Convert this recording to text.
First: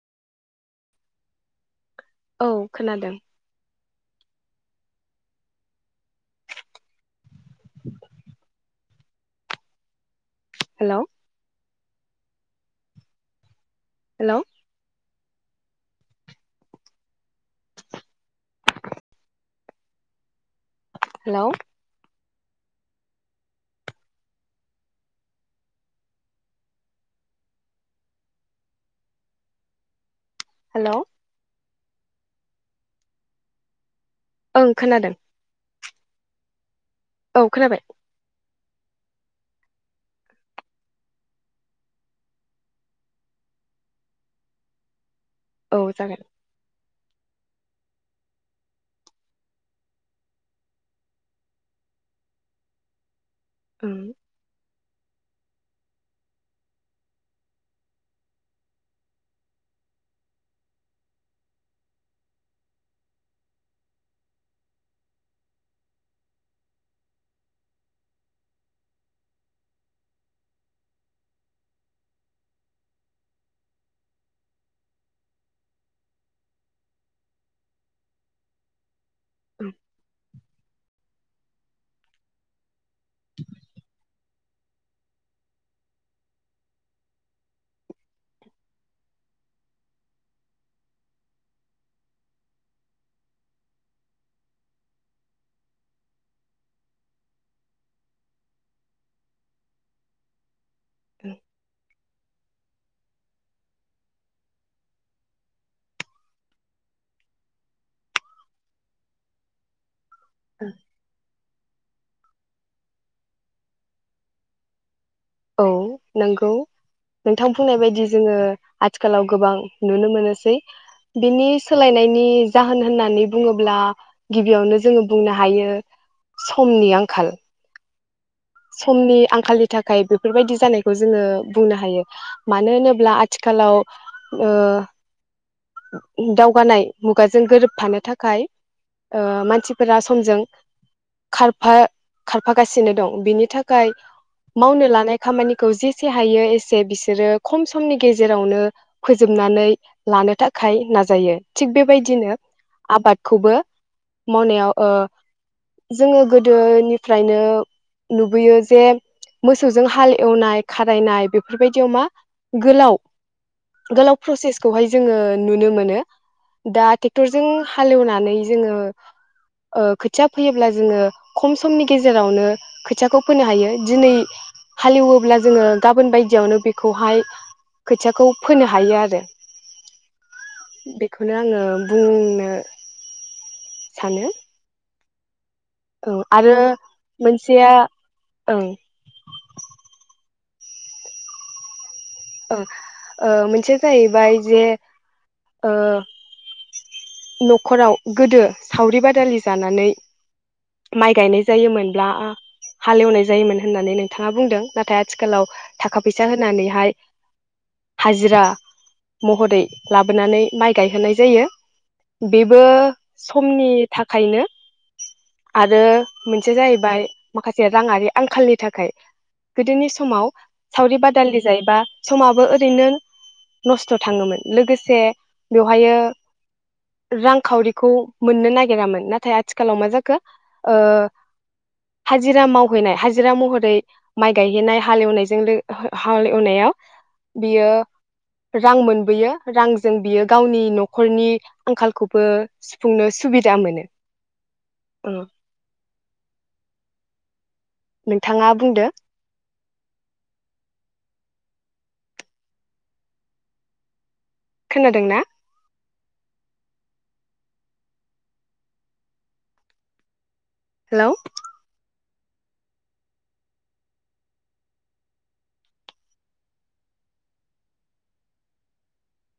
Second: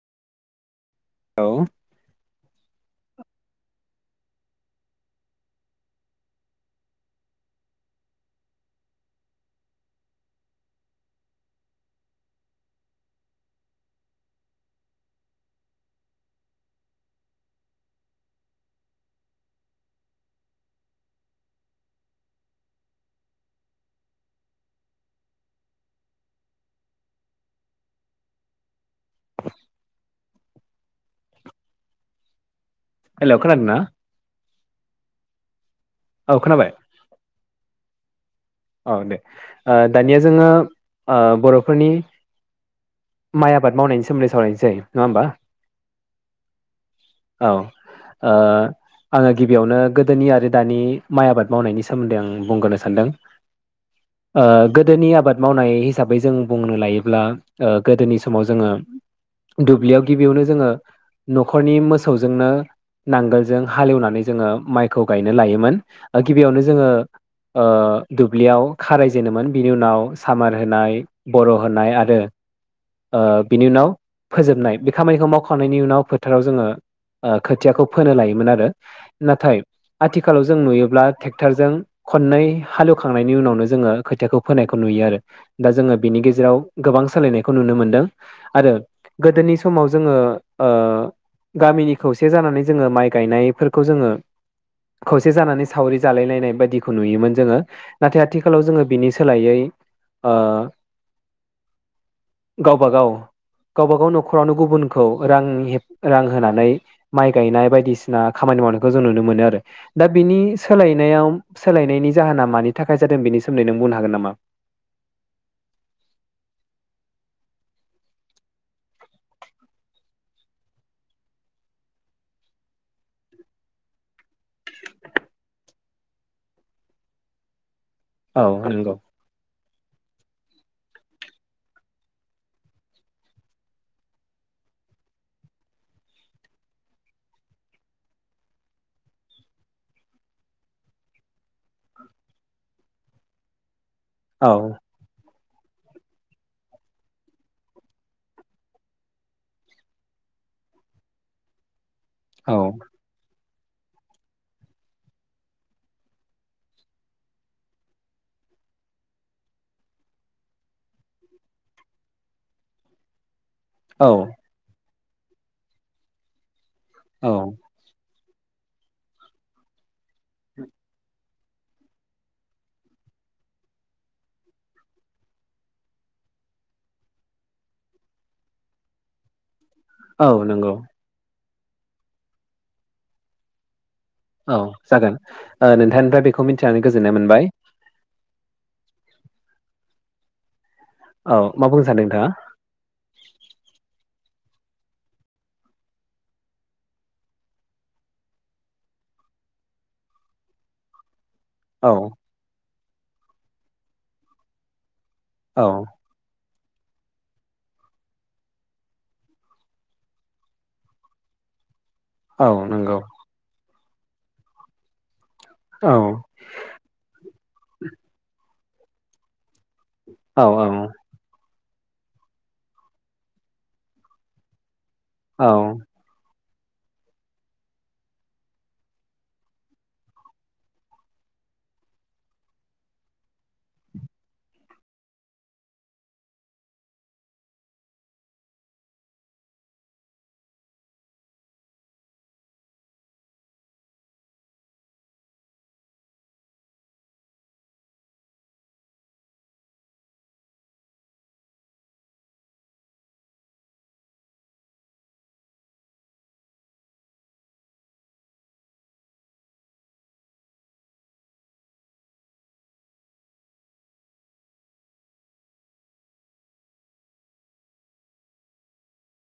औ औ खोनादों हेल हेल' हेल। हेल। हेल खोनादों ना? ओं खोनादों। औ खोनाबाय औ खोनाबाय औ दे ओ दानिया जोङो ओ बरफोरनि माइ आबाद मावनायनि सोमोन्दै सावरायनोसै नङा होमबा। औ जागोन औ ओ आंङो गिबियावनो गोदोनि आरो दानि माइ आबाद मावनायनि सोमोन्दै आं बुंग्रोनो सानदों। ओं ओ गोदोनि आबाद मावनाय हिसाबै जों बुंनो लायोब्ला ओ गोदोनि समाव जोङो दुब्लियाव गिबियावनो जोङो नखरनि मोसौजोंनो नांगोलजों हालेवनानै जोङो माइखौ गायनो लायोमोन गिबियावनो जोङो ओ दुब्लियाव खाराय जेनोमोन बिनि उनाव सामार होनाय बर होनाय आरो ओ बिनि उनाव फोजोबनाय बे खामानिखौ मावखांनायनि उनाव फोथाराव जोङो ओ खोथियाखौ फोनो लायोमोन आरो नाथाय ओं आथिखालाव जों नुयोब्ला टेक्टरजों खननै हालेवखांनायनि उनावनो जोङो खोथियाखौ फोनायखौ नुयो आरो दा जोङो बिनि गेजेराव गोबां सोलायनाय खौ नुनो मोनदों आरो गोदोनि समाव जोङो ओ गामिनि खौसे जानानै जोङो माइ गायनायफोरखौ जोङो खौसे जानानै सावरि जालाय लायनाय बायदिखौ नुयोमोन जोङो नाथाय आथिखालाव जोङो बिनि सोलायै ओ ओम गावबा-गाव, गावबा-गाव न'खरावनो गुबुनखौ रांनि हेब रां होनानै माइ गायनाय बायदिसिना खामानि मावनायखौ जों नुनो मोनो आरो । दा बिनि सोलायनायाव सोलायनायनि जाहोना मानि थाखाय जादों बेनि सोमोन्दै नों बुंनो हागोन नामा? औ नोंगौ नोंथां बुंनाय बायदि जोङो आथिखालाव गोबां नुनो मोनोसै बिनि सोलायनायनि जाहोन होननानै बुङोब्ला गिबियावनो जोङो बुंनो हायो समनि आंखाल औ नंगौ समनि आंखालि थाखाय बेफोरबायदि जानायखौ जोङो बुंनो हायो मानो होनोब्ला आथिखालाव ओ दावगानाय मुगाजों गोरोबफानो थाखाय ओ मानसिफोरा समजों खारफा खारफागासिनो दं । बिनि थाखाय औ मावनो लानाय खामानिखौ जिसे हायो एसे बिसोरो खम समनि गेजेरावनो फोजोबनानै लानो थाखाय नाजायो थिग बे बेबायदिनो औ आबादखौबो मनायाव ओ जोङो गोदोनिफ्रायनो नुबोयो जे मोसौजों हालौनाय खारायनाय बेफोरबायदियाव मा गोलाव औ गोलाव प्रसेसखौहाय जोङो नुनो मोनो दा टेक्टर औ जों हालौनानै जोङो ओ खोथिया फैयोब्ला जोङो खम समनि गेजेरावनो खोथियाखौ फोनो हायो दिनै हालेवोब्ला जोङो गाबोन बायदियावनो बेखौहाय खोथियाखौ फोनो हायो आरो । औ नंगौ । [unintelligible] बुंनो सानो औ जागोन। ओ औ नोंथांनिफ्राय बेखौ आरो मिथिनानै गोजोननाय मोनबाय मोनसेया ओं औ मा बुंनो सानदों? नोंथाङा ओ ओ मोनसेया जाहैबाय जे ओ न'खराव गोदो सावरि बादालि जानानै माय गायनाय औ जायोमोनब्ला हालेवनाय जायोमोन होन्नानै नोंथाङा बुंदों नाथाय आथिखालाव औ थाखा फैसा हो होननानैहाय हाजिरा महरै लाबोनानै माइ गायहोनाय जायो। औ बेबो नंगौ समनि थाखायनो आरो औ मोनसेया जाहैबाय माखासे राङारि आंखालनि थाख खाय गोदोनि सिख समाव औ औ सावरि बादालि जायबा समाबो ओरैनो नस्थ' थाङोमोन लोगोसे से औ बेवहायो रांखावरिखौ मोननो नागिरामोन नाथाय आथिखालाव मा जाखो ओ हाजिरा मावहैनाय हाजिरा महरै माइ गायहैनाय हाल एवनायजों लो हाल एवनायाव बियो रां मोनबोयो रांजों बियो गावनि न'खरनि आंखालखौबो सुफुंनो सुबिदा मोनो। औ। नोंथाङा बुंदो। खोनादोंना? हेलौ